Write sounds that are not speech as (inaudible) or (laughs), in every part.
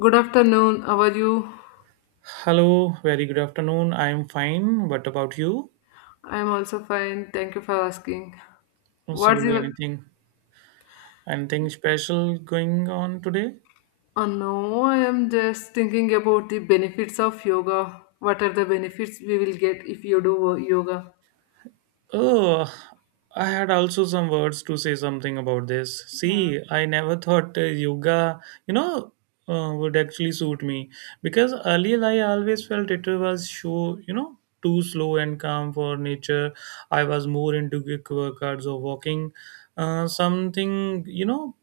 Good afternoon. How are you? Hello, very good afternoon. I'm fine. What about you? I'm also fine. Thank you for asking. So What's your. anything special going on today? Oh no, I am just thinking about the benefits of yoga. What are the benefits we will get if you do yoga? Oh, I had also some words to say something about this. Yeah. See, I never thought yoga, you know, would actually suit me because earlier I always felt it was show, too slow and calm for nature. I was more into quick workouts or walking, something,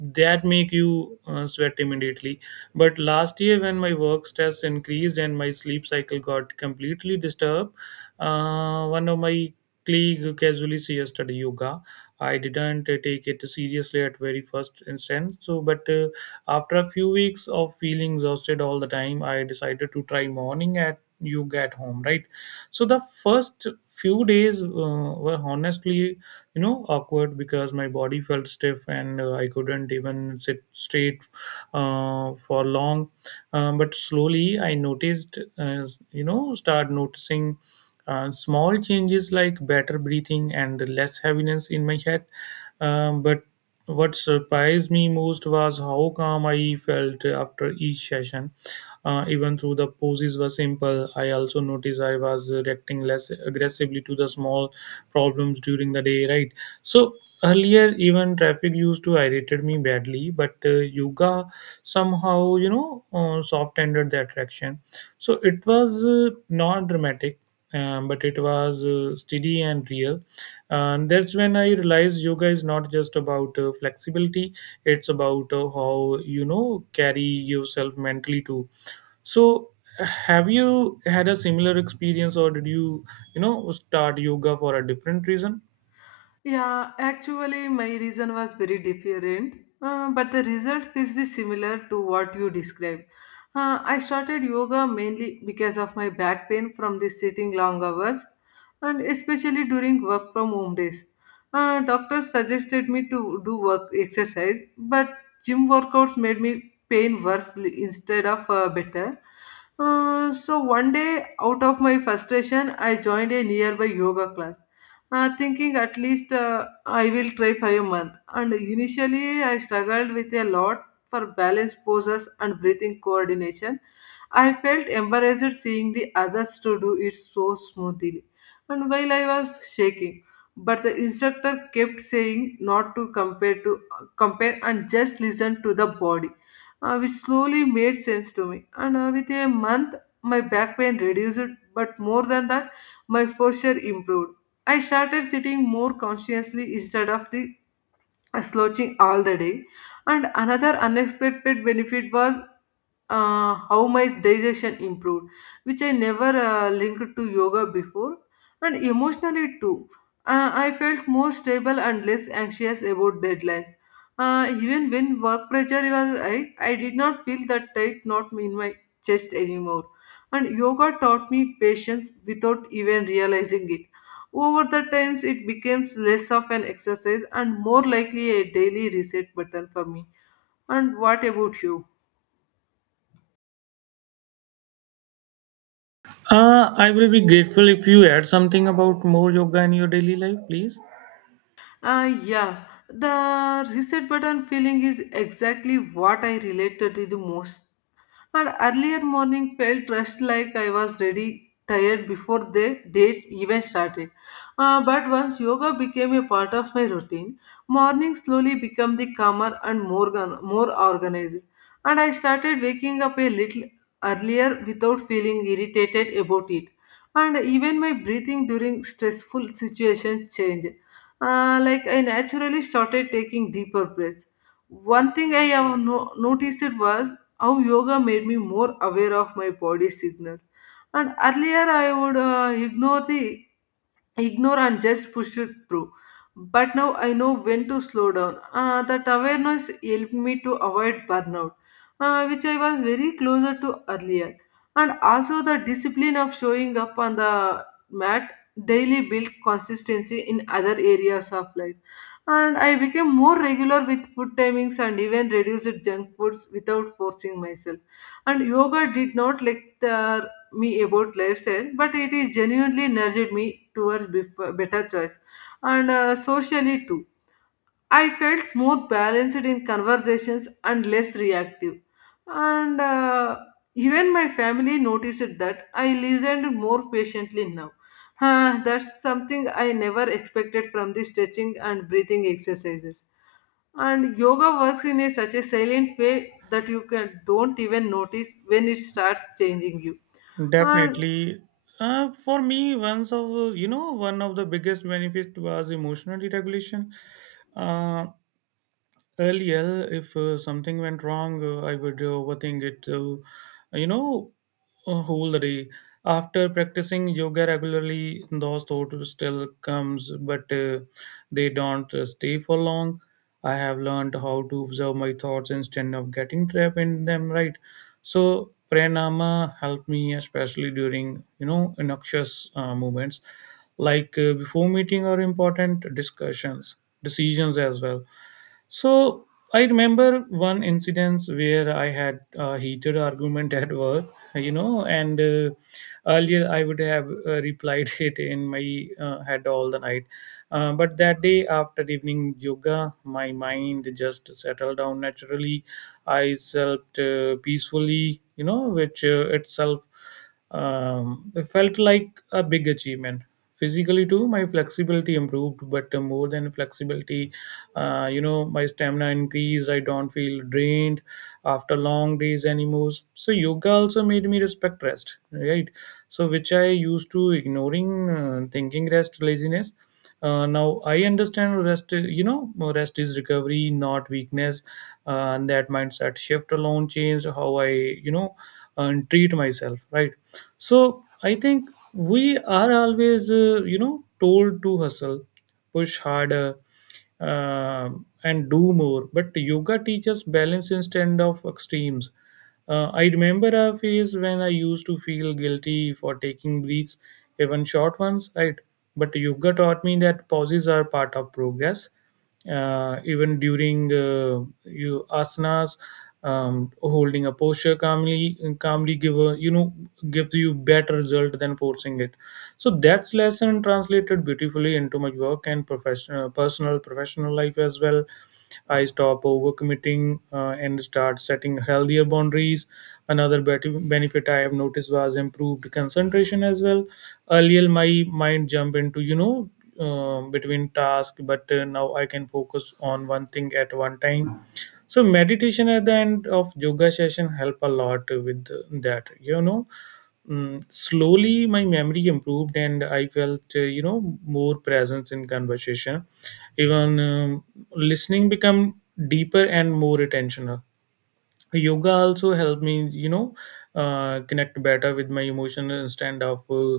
that make you sweat immediately, but last year when my work stress increased and my sleep cycle got completely disturbed, one of my casually suggested yoga. I didn't take it seriously at very first instance. So, but after a few weeks of feeling exhausted all the time, I decided to try morning at yoga at home. Right. So the first few days were honestly, awkward because my body felt stiff and I couldn't even sit straight for long. But slowly, I noticed, start noticing. Small changes like better breathing and less heaviness in my head. But what surprised me most was how calm I felt after each session. Even though the poses were simple, I also noticed I was reacting less aggressively to the small problems during the day, right? So, earlier even traffic used to irritate me badly, but yoga somehow, soft ended the attraction. So it was not dramatic, but it was steady and real. And that's when I realized yoga is not just about flexibility. It's about how, carry yourself mentally too. So have you had a similar experience, or did you, you know start yoga for a different reason? Yeah, actually, my reason was very different, but the result is the similar to what you described. I started yoga mainly because of my back pain from the sitting long hours, and especially during work from home days. Doctors suggested me to do work exercise, but gym workouts made me pain worse instead of better. So one day, out of my frustration, I joined a nearby yoga class thinking at least I will try for a month. And initially, I struggled with a lot for balance poses and breathing coordination. I felt embarrassed seeing the others to do it so smoothly, and while I was shaking. But the instructor kept saying not to compare to compare and just listen to the body, which slowly made sense to me. And with a month, my back pain reduced, but more than that, my posture improved. I started sitting more consciously instead of the slouching all the day. And another unexpected benefit was how my digestion improved, which I never linked to yoga before, and emotionally too. I felt more stable and less anxious about deadlines. Even when work pressure was high, I did not feel that tight knot in my chest anymore. And yoga taught me patience without even realizing it. Over the times, it became less of an exercise and more likely a daily reset button for me. And what about you? I will be grateful if you add something about more yoga in your daily life, please. Yeah, the reset button feeling is exactly what I related to the most. And earlier morning felt rushed, like I was ready, tired before the day even started. But once yoga became a part of my routine, morning slowly became the calmer and more, more organized. And I started waking up a little earlier without feeling irritated about it. And even my breathing during stressful situations changed. Like I naturally started taking deeper breaths. One thing I have noticed was how yoga made me more aware of my body signals. And earlier, I would ignore and just push it through. But now I know when to slow down. That awareness helped me to avoid burnout, which I was very closer to earlier. And also the discipline of showing up on the mat daily built consistency in other areas of life, and I became more regular with food timings and even reduced junk foods without forcing myself. And yoga did not lecture me about lifestyle, but it is genuinely nudged me towards better choice, and socially too. I felt more balanced in conversations and less reactive. And Even my family noticed that I listened more patiently now. Huh, that's something I never expected from the stretching and breathing exercises. And yoga works in a, such a silent way that you can don't even notice when it starts changing you. And Definitely. For me, once of you know, one of the biggest benefit was emotional regulation. Uh, Earlier, if something went wrong, I would overthink it you know a whole day. After practicing yoga regularly, those thoughts still comes, but they don't stay for long. I have learned how to observe my thoughts instead of getting trapped in them, right? So pranama helped me, especially during, noxious moments like before meeting or important discussions, decisions as well. So I remember one incidence where I had a heated argument (laughs) at work, you know, and earlier I would have replied (laughs) it in my head all the night. But that day after evening yoga, my mind just settled down naturally. I slept peacefully, which itself, it felt like a big achievement. Physically too, my flexibility improved, but more than flexibility, my stamina increased. I don't feel drained after long days anymore. So yoga also made me respect rest, right? So which I used to ignoring, thinking rest laziness. Now I understand rest, rest is recovery, not weakness. And that mindset shift alone changed how I, and treat myself, right? So I think we are always, told to hustle, push harder, uh, and do more. But yoga teaches balance instead of extremes. I remember a phase when I used to feel guilty for taking breaths, even short ones, right? But yoga taught me that pauses are part of progress, even during you asanas. Holding a posture calmly give a, gives you better result than forcing it. So that's lesson translated beautifully into my work and professional personal professional life as well. I stop overcommitting, and start setting healthier boundaries. Another benefit I have noticed was improved concentration as well. Earlier my mind jumped into, between tasks, but now I can focus on one thing at one time. So meditation at the end of yoga session help a lot with that, Slowly my memory improved and I felt, more presence in conversation. Even, listening become deeper and more attentional. Yoga also helped me, connect better with my emotions instead of uh,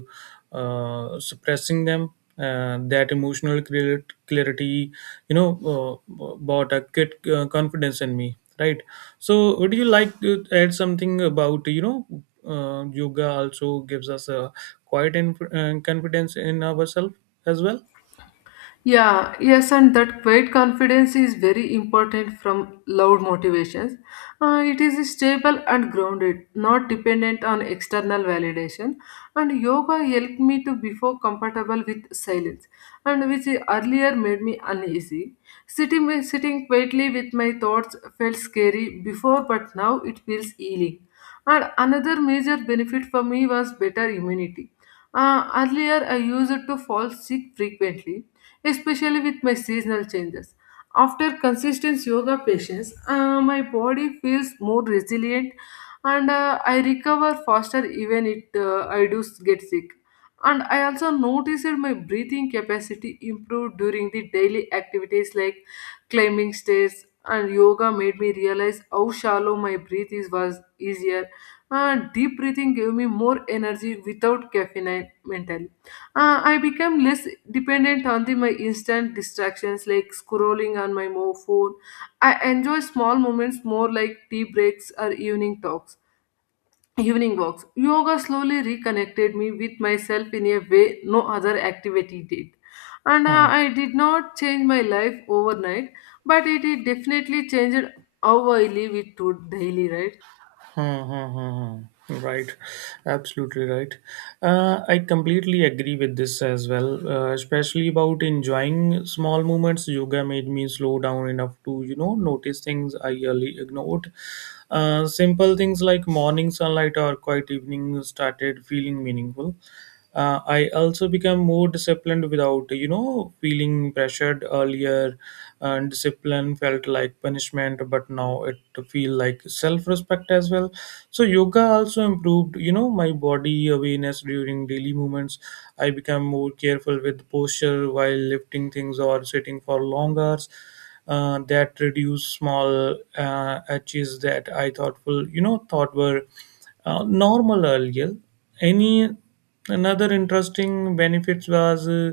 uh, suppressing them. That emotional clarity, bought a good confidence in me, right? So would you like to add something about, yoga also gives us a quiet and confidence in ourselves as well? Yeah, yes, and that quiet confidence is very important from loud motivations. It is stable and grounded, not dependent on external validation. And yoga helped me to before comfortable with silence, and which earlier made me uneasy. Sitting quietly with my thoughts felt scary before, but now it feels healing. And another major benefit for me was better immunity. Earlier, I used to fall sick frequently especially with my seasonal changes. After consistent yoga patients, my body feels more resilient and I recover faster even if I do get sick. And I also noticed that my breathing capacity improved during the daily activities like climbing stairs, and yoga made me realize how shallow my breath is was easier. And deep breathing gave me more energy without caffeine mentally. I become less dependent on the my instant distractions like scrolling on my phone. I enjoy small moments more like tea breaks or evening walks. Yoga slowly reconnected me with myself in a way no other activity did. And Hmm. I did not change my life overnight, but it definitely changed how I live it to daily, right? Mm-hmm. Right, absolutely right. I completely agree with this as well, especially about enjoying small moments. Yoga made me slow down enough to, notice things I early ignored. Simple things like morning sunlight or quiet evening started feeling meaningful. I also become more disciplined without, feeling pressured earlier. And discipline felt like punishment, but now it feel like self-respect as well. So yoga also improved, my body awareness during daily movements. I become more careful with posture while lifting things or sitting for long hours. That reduce small edges that I thoughtful, thought were normal earlier. Any Another interesting benefits was uh,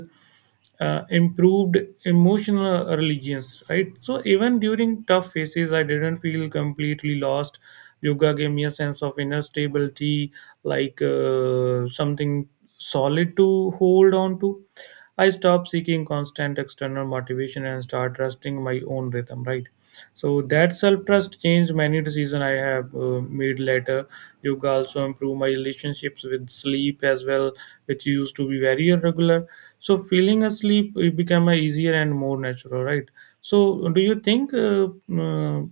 uh, improved emotional religions, right? So even during tough phases, I didn't feel completely lost. Yoga gave me a sense of inner stability, like something solid to hold on to. I stopped seeking constant external motivation and start trusting my own rhythm, right? So that self trust changed many decisions I have made later. Yoga also improved my relationships with sleep as well, which used to be very irregular. So feeling asleep it became a easier and more natural, right? So do you think? Uh,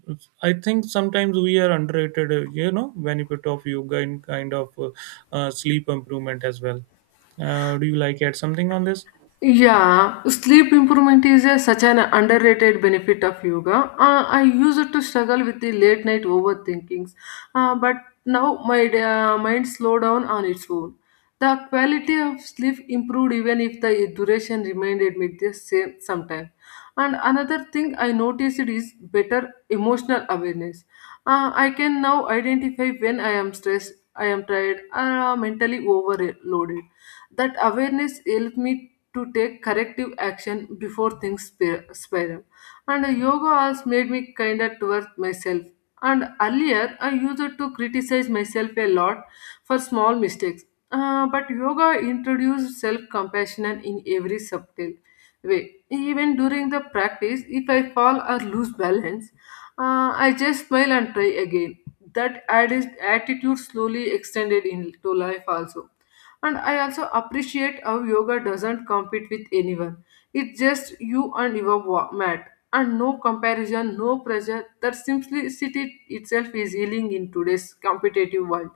I think sometimes we are underrated, benefit of yoga in kind of sleep improvement as well. Do you like add something on this? Yeah, sleep improvement is a, such an underrated benefit of yoga. I used to struggle with the late night overthinkings, but now my mind slow down on its own. The quality of sleep improved even if the duration remained at the same sometime. And another thing I noticed is better emotional awareness. I can now identify when I am stressed, I am tired, or mentally overloaded. That awareness helped me to take corrective action before things spiral. And yoga also made me kinder towards myself. And earlier, I used to criticize myself a lot for small mistakes. But yoga introduced self compassion in every subtle way. Even during the practice, if I fall or lose balance, I just smile and try again. That attitude slowly extended into life also. And I also appreciate how yoga doesn't compete with anyone. It's just you and your mat, and no comparison, no pressure. That simplicity itself is healing in today's competitive world.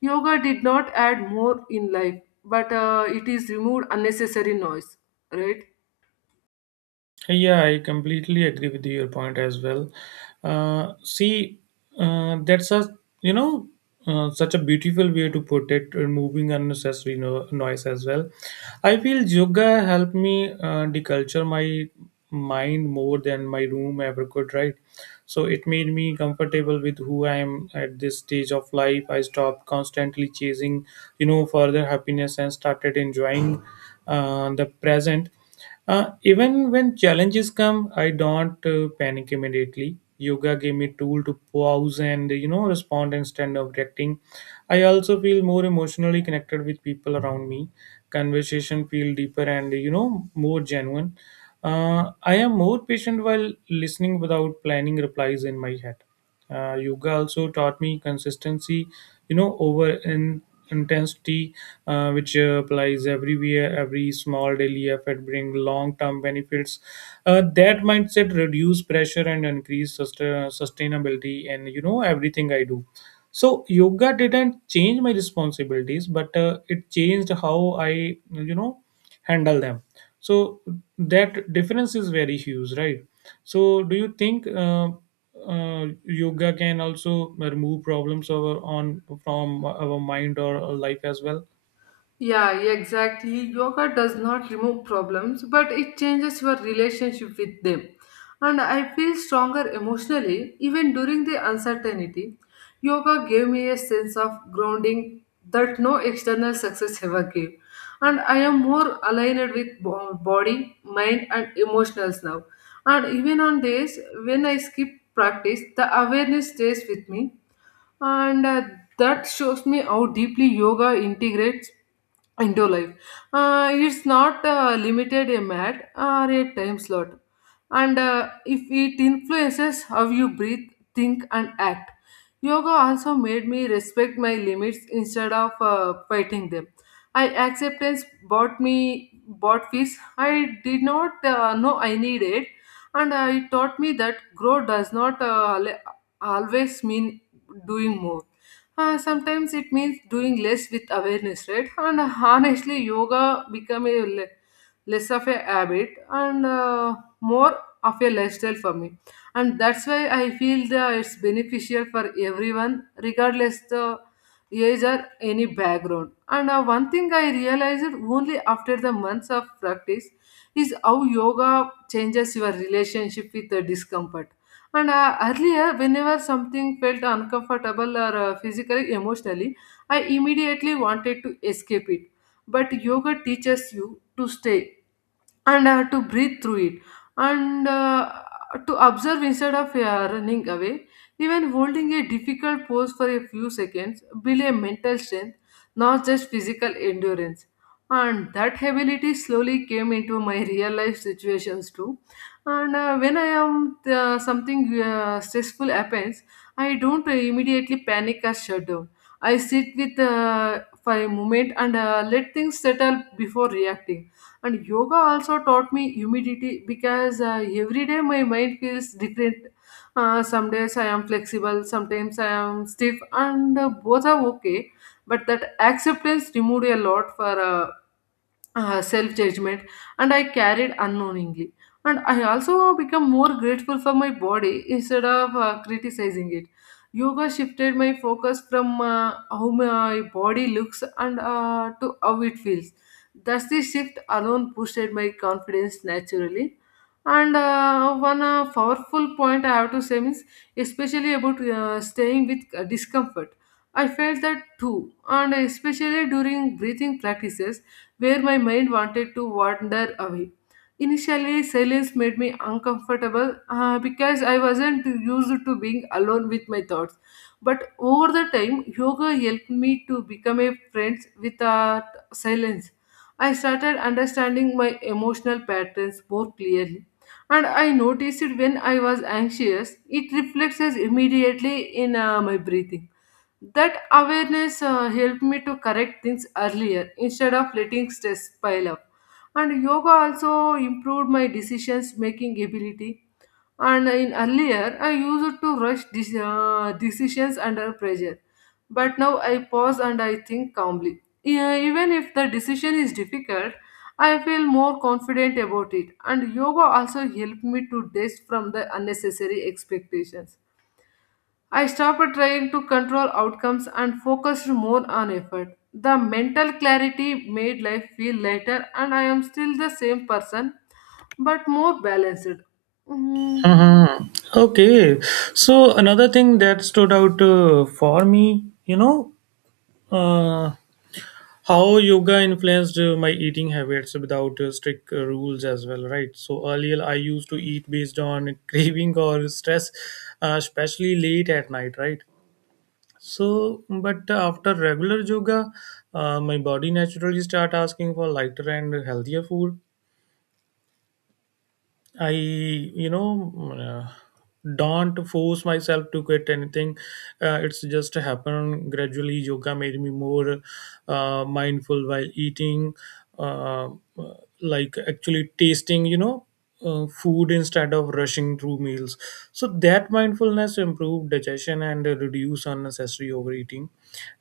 Yoga did not add more in life, but it is removed unnecessary noise, right? Yeah, I completely agree with your point as well. See, that's a, such a beautiful way to put it, removing unnecessary noise as well. I feel yoga helped me deculture my mind more than my room ever could. Right, so it made me comfortable with who I am at this stage of life. I stopped constantly chasing, further happiness and started enjoying the present. Even when challenges come, I don't panic immediately. Yoga gave me tool to pause and, respond instead of reacting. I also feel more emotionally connected with people around me. Conversation feel deeper and, more genuine. I am more patient while listening without planning replies in my head. Yoga also taught me consistency, over in intensity, which applies everywhere. Every small daily effort brings long-term benefits. That mindset reduce pressure and increase sustainability and, everything I do. So yoga didn't change my responsibilities, but it changed how I, handle them. So that difference is very huge, right? So do you think? Yoga can also remove problems over on from our mind or our life as well? Yeah, yeah, exactly. Yoga does not remove problems, but it changes your relationship with them. And I feel stronger emotionally even during the uncertainty. Yoga gave me a sense of grounding that no external success ever gave. And I am more aligned with body, mind, and emotions now. And even on days when I skip practice, the awareness stays with me, and that shows me how deeply yoga integrates into life. It's not limited a mat or a time slot, and if it influences how you breathe, think, and act. Yoga also made me respect my limits instead of fighting them. I acceptance bought peace. I did not know I needed, and it taught me that growth does not always mean doing more. Sometimes it means doing less with awareness, right? And honestly, yoga become a less of a habit and more of a lifestyle for me. And that's why I feel that it's beneficial for everyone, regardless the age or any background. And one thing I realized only after the months of practice is how yoga changes your relationship with the discomfort. And earlier, whenever something felt uncomfortable or physically, emotionally, I immediately wanted to escape it. But yoga teaches you to stay and I have to breathe through it and to observe instead of running away. Even holding a difficult pose for a few seconds builds a mental strength, not just physical endurance. And that ability slowly came into my real life situations too. And when I am something stressful happens, I don't immediately panic or shut down. I sit with for a moment and let things settle before reacting. And yoga also taught me humidity because every day my mind feels different. Some days I am flexible, sometimes I am stiff, and both are okay. But that acceptance removed a lot for self judgment, and I carried unknowingly. And I also become more grateful for my body instead of criticizing it. Yoga shifted my focus from how my body looks and to how it feels. Thus, the shift alone boosted my confidence naturally. And one powerful point I have to say means, especially about staying with discomfort. I felt that too, and especially during breathing practices where my mind wanted to wander away. Initially, silence made me uncomfortable because I wasn't used to being alone with my thoughts. But over the time, yoga helped me to become a friend without silence. I started understanding my emotional patterns more clearly. And I noticed it when I was anxious, it reflects as immediately in my breathing. That awareness helped me to correct things earlier instead of letting stress pile up. And yoga also improved my decisions making ability. And in earlier, I used to rush decisions under pressure. But now I pause and I think calmly. Even if the decision is difficult, I feel more confident about it. And yoga also helped me to detach from the unnecessary expectations. I stopped trying to control outcomes and focused more on effort. The mental clarity made life feel lighter, and I am still the same person but more balanced. Mm, Hmm. Okay. So another thing that stood out for me, uh, how yoga influenced my eating habits without strict rules as well, right? So earlier I used to eat based on (laughs) craving or stress, especially late at night, right? So, but after regular yoga, my body naturally start asking for lighter and healthier food. I, don't force myself to quit anything. It's just happen gradually. Yoga made me more mindful while eating, uh, like actually tasting, food instead of rushing through meals. So that mindfulness improved digestion and reduce unnecessary overeating.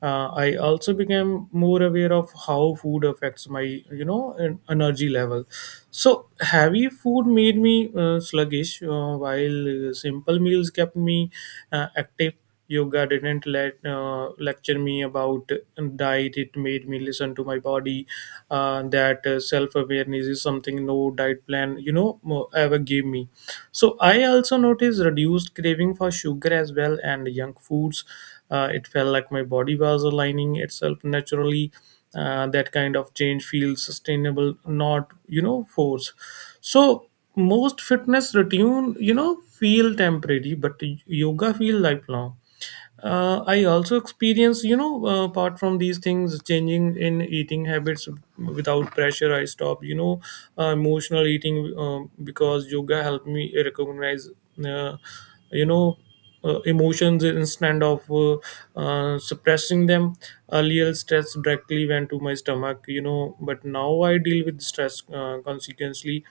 I also became more aware of how food affects my, energy level. So, heavy food made me sluggish, while simple meals kept me active. Yoga didn't let lecture me about diet; it made me listen to my body. That self-awareness is something no diet plan, ever gave me. So I also noticed reduced craving for sugar as well and junk foods. It felt like my body was aligning itself naturally. That kind of change feels sustainable, not, forced. So most fitness routine, feel temporary, but yoga feel lifelong. I also experience, apart from these things, changing in eating habits without pressure. I stop, emotional eating, because yoga helped me recognize, uh, you know, emotions instead of suppressing them. Earlier, stress directly went to my stomach, you know, but now I deal with stress consequently.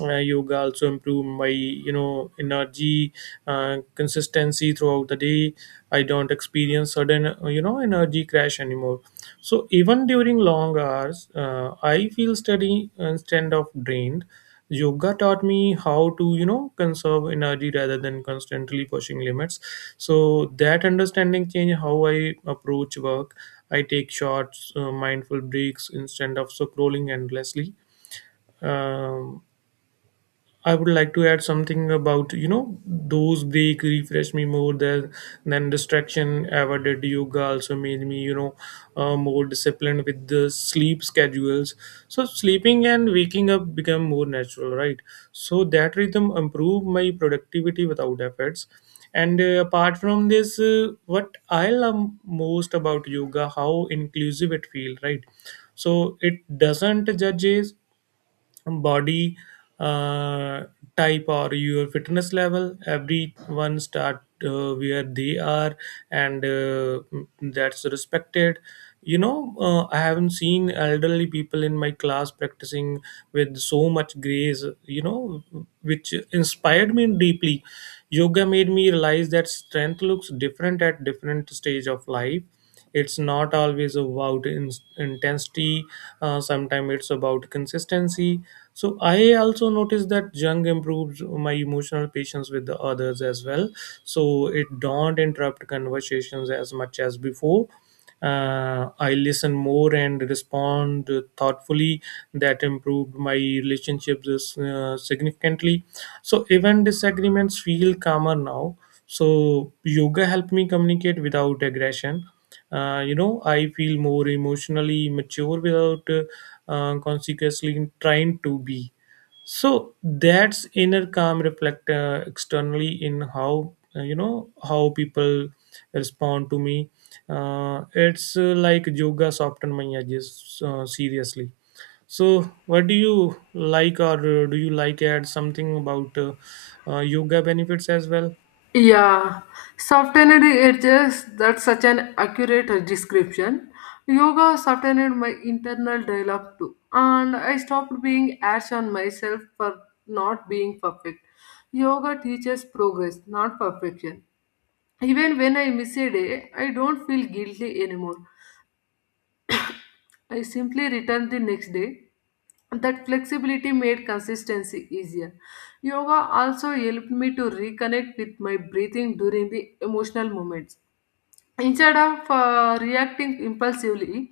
Yoga also improve my energy consistency throughout the day. I don't experience sudden energy crash anymore. So even during long hours, I feel steady instead of drained. Yoga taught me how to, you know, conserve energy rather than constantly pushing limits. So that understanding changed how I approach work. I take short, mindful breaks instead of scrolling endlessly. Um I would like to add something about, you know, those break refresh me more than distraction ever did. Yoga also made me, you know, more disciplined with the sleep schedules. So sleeping and waking up become more natural, right? So that rhythm improved my productivity without efforts. And apart from this, what I love most about yoga how inclusive it feels, right? So it doesn't judge age, body, uh, type or your fitness level, everyone start where they are, and that's respected, you know. I haven't seen elderly people in my class practicing with so much grace, you know, which inspired me deeply. Yoga made me realize that strength looks different at different stage of life. It's not always about intensity. Sometimes it's about consistency. So I also noticed that jung improves my emotional patience with the others as well. So it don't interrupt conversations as much as before. I listen more and respond thoughtfully. That improved my relationships significantly. So even disagreements feel calmer now. So yoga helped me communicate without aggression. You know, I feel more emotionally mature without consequently trying to be. So that's inner calm reflect externally in how, you know, how people respond to me. It's, like yoga soften my edges, seriously. So what do you like, or do you like add something about yoga benefits as well? Yeah, softened edges, that's such an accurate description. Yoga softened my internal dialogue too, and I stopped being ash on myself for not being perfect. Yoga teaches progress, not perfection. Even when I miss a day, I don't feel guilty anymore. I simply returned the next day. That flexibility made consistency easier. Yoga also helped me to reconnect with my breathing during the emotional moments. Instead of reacting impulsively,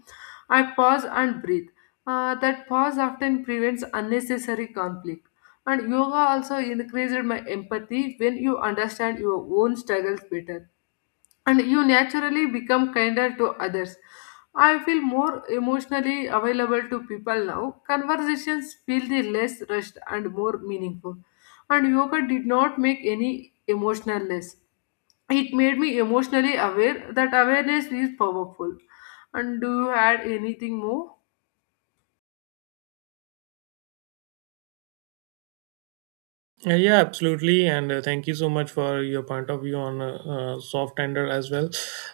I pause and breathe. That pause often prevents unnecessary conflict. And yoga also increased my empathy when you understand your own struggles better and you naturally become kinder to others. I feel more emotionally available to people now. Conversations feel the less rushed and more meaningful. And yoga did not make any emotional less. It made me emotionally aware that awareness is powerful. And do you add anything more? Yeah, absolutely, and thank you so much for your point of view on soft tender as well.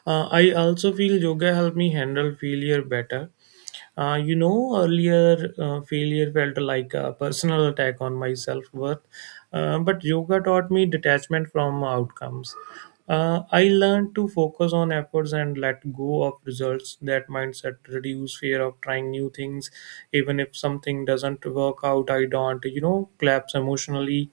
I also feel yoga helped me handle failure better. You know, earlier, failure felt like a personal attack on my self worth, but yoga taught me detachment from outcomes. I learned to focus on efforts and let go of results. That mindset reduce fear of trying new things, even if something doesn't work out. I don't, you know, collapse emotionally.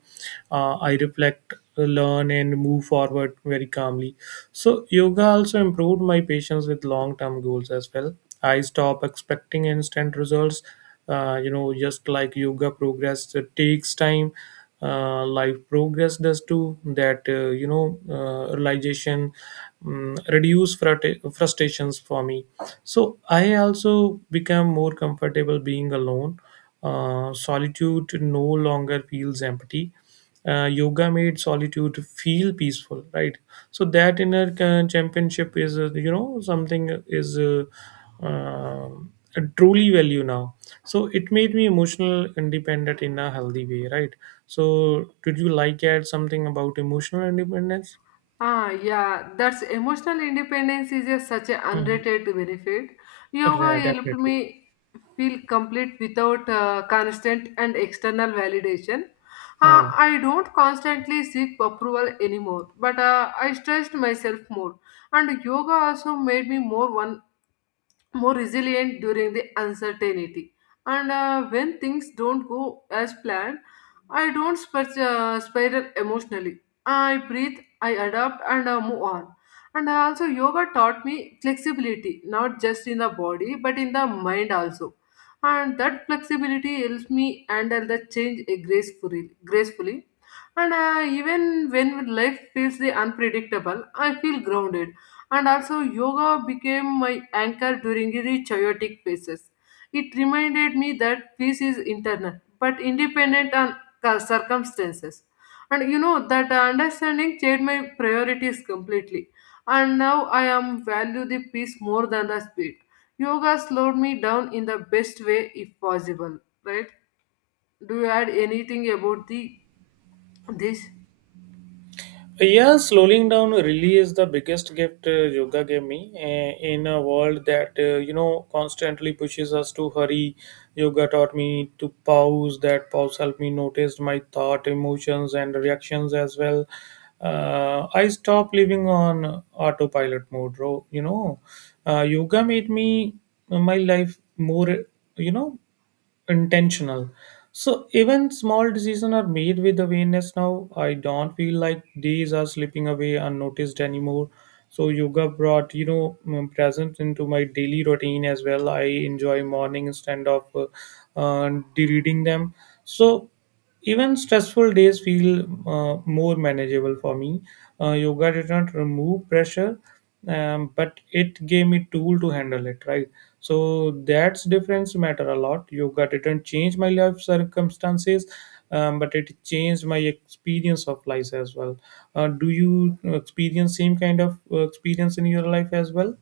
I reflect, learn, and move forward very calmly. So yoga also improved my patience with long-term goals as well. I stop expecting instant results. You know, just like yoga progress, it takes time, like progress does too. That, realization reduce frustrations for me. So I also become more comfortable being alone. Solitude no longer feels empty. Yoga made solitude feel peaceful, right? So that inner championship is, something is, truly value now. So it made me emotional independent in a healthy way, right? So did you like add something about emotional independence? Ah, yeah, that's emotional independence is a, such an Mm. underrated benefit. Yoga Yeah, helped definitely. me feel complete without constant and external validation. Hmm. I don't constantly seek approval anymore, but I stressed myself more. And yoga also made me more resilient during the uncertainty. And when things don't go as planned, I don't spiral emotionally. I breathe, I adapt, and move on. And also, yoga taught me flexibility, not just in the body, but in the mind also. And that flexibility helps me handle the change gracefully. And even when life feels the unpredictable, I feel grounded. And also, yoga became my anchor during the chaotic phases. It reminded me that peace is internal, but independent on circumstances. And you know that understanding changed my priorities completely. And now I am value the peace more than the speed. Yoga slowed me down in the best way if possible. Right? Do you add anything about the this? Yeah, slowing down really is the biggest gift yoga gave me. In a world that, you know, constantly pushes us to hurry, yoga taught me to pause. That pause helped me notice my thought, emotions, and reactions as well. I stopped living on autopilot mode. You know, yoga made me my life more, you know, intentional. So even small decisions are made with awareness now. I don't feel like days are slipping away unnoticed anymore. So yoga brought, you know, presence into my daily routine as well. I enjoy morning instead of uh, reading them. So even stressful days feel more manageable for me. Yoga did not remove pressure, but it gave me tool to handle it. Right, so that's difference matter a lot. Yoga didn't change my life circumstances, but it changed my experience of life as well. Do you experience same kind of experience in your life as well?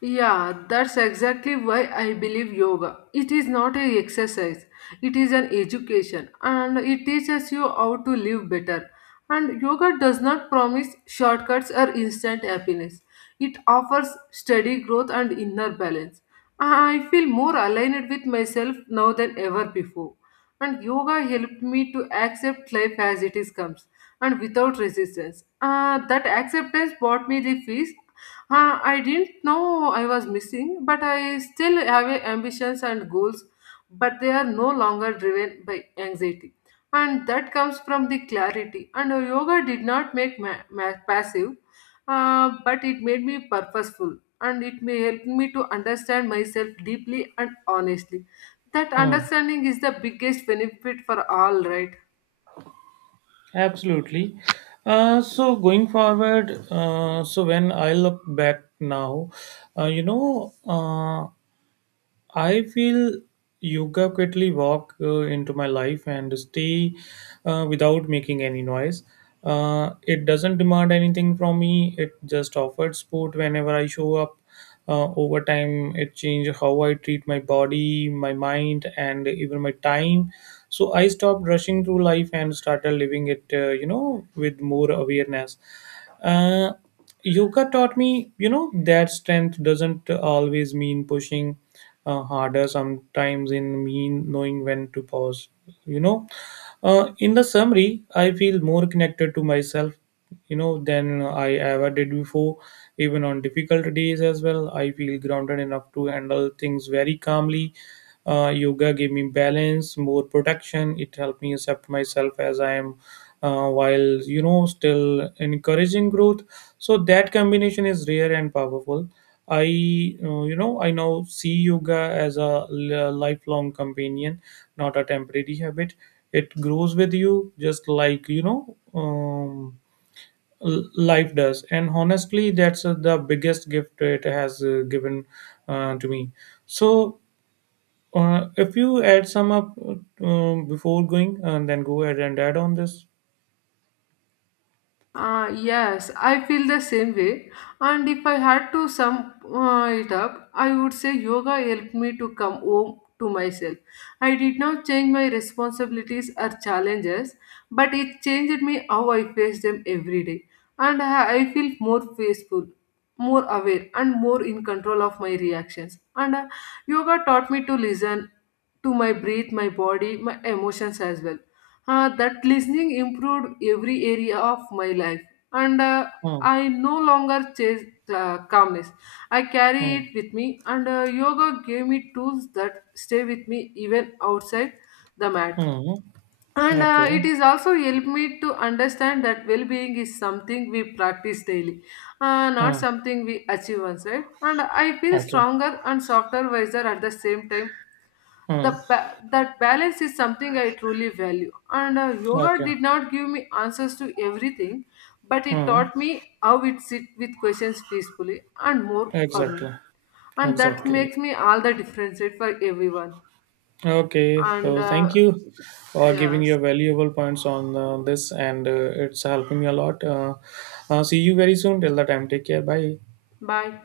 Yeah, that's exactly why I believe yoga. It is not an exercise, it is an education and it teaches you how to live better. And yoga does not promise shortcuts or instant happiness, it offers steady growth and inner balance. I feel more aligned with myself now than ever before. And yoga helped me to accept life as it is comes and without resistance. That acceptance brought me the peace I didn't know I was missing, but I still have a ambitions and goals, but they are no longer driven by anxiety. And that comes from the clarity. And yoga did not make me passive, but it made me purposeful. And it may help me to understand myself deeply and honestly. That Hmm. understanding is the biggest benefit for all, right? Absolutely. So going forward, so when I look back now, uh, you know, uh, I feel yoga quickly walk into my life and stay without making any noise. It doesn't demand anything from me. It just offers support whenever I show up. Over time, it changed how I treat my body, my mind, and even my time. So I stopped rushing through life and started living it, you know, with more awareness. Uh, Yoga taught me, you know, that strength doesn't always mean pushing harder. Sometimes it mean knowing when to pause. You know, in the summary, I feel more connected to myself, you know, than I ever did before. Even on difficult days as well, I feel grounded enough to handle things very calmly. Yoga gave me balance, more protection. It helped me accept myself as I am, while, you know, still encouraging growth. So that combination is rare and powerful. I, you know, I now see yoga as a lifelong companion, not a temporary habit. It grows with you, just like, you know, life does, and honestly that's, the biggest gift it has, given to me. So if you add some up, before going and then go ahead and add on this. Yes, I feel the same way. And if I had to sum it up, I would say yoga helped me to come home to myself. I did not change my responsibilities or challenges, but it changed me how I face them every day. And I feel more peaceful, more aware, and more in control of my reactions. And yoga taught me to listen to my breath, my body, my emotions as well. Uh, that listening improved every area of my life, and Hmm, I no longer chase calmness. I carry hmm. it with me, and yoga gave me tools that stay with me even outside the mat. Hmm. And Okay. it is also helped me to understand that well-being is something we practice daily, not Hmm. something we achieve once, right? And I feel Okay. stronger and softer, wiser at the same time. Hmm. That balance is something I truly value, and yoga Okay. did not give me answers to everything, but it Hmm. taught me how it sit with questions peacefully and more for me. Exactly. And that Exactly. makes me all the difference it for everyone. Okay. And So thank you for giving Yes, your valuable points on this, and it's helping me a lot. See you very soon. Till the time, take care. Bye. bye.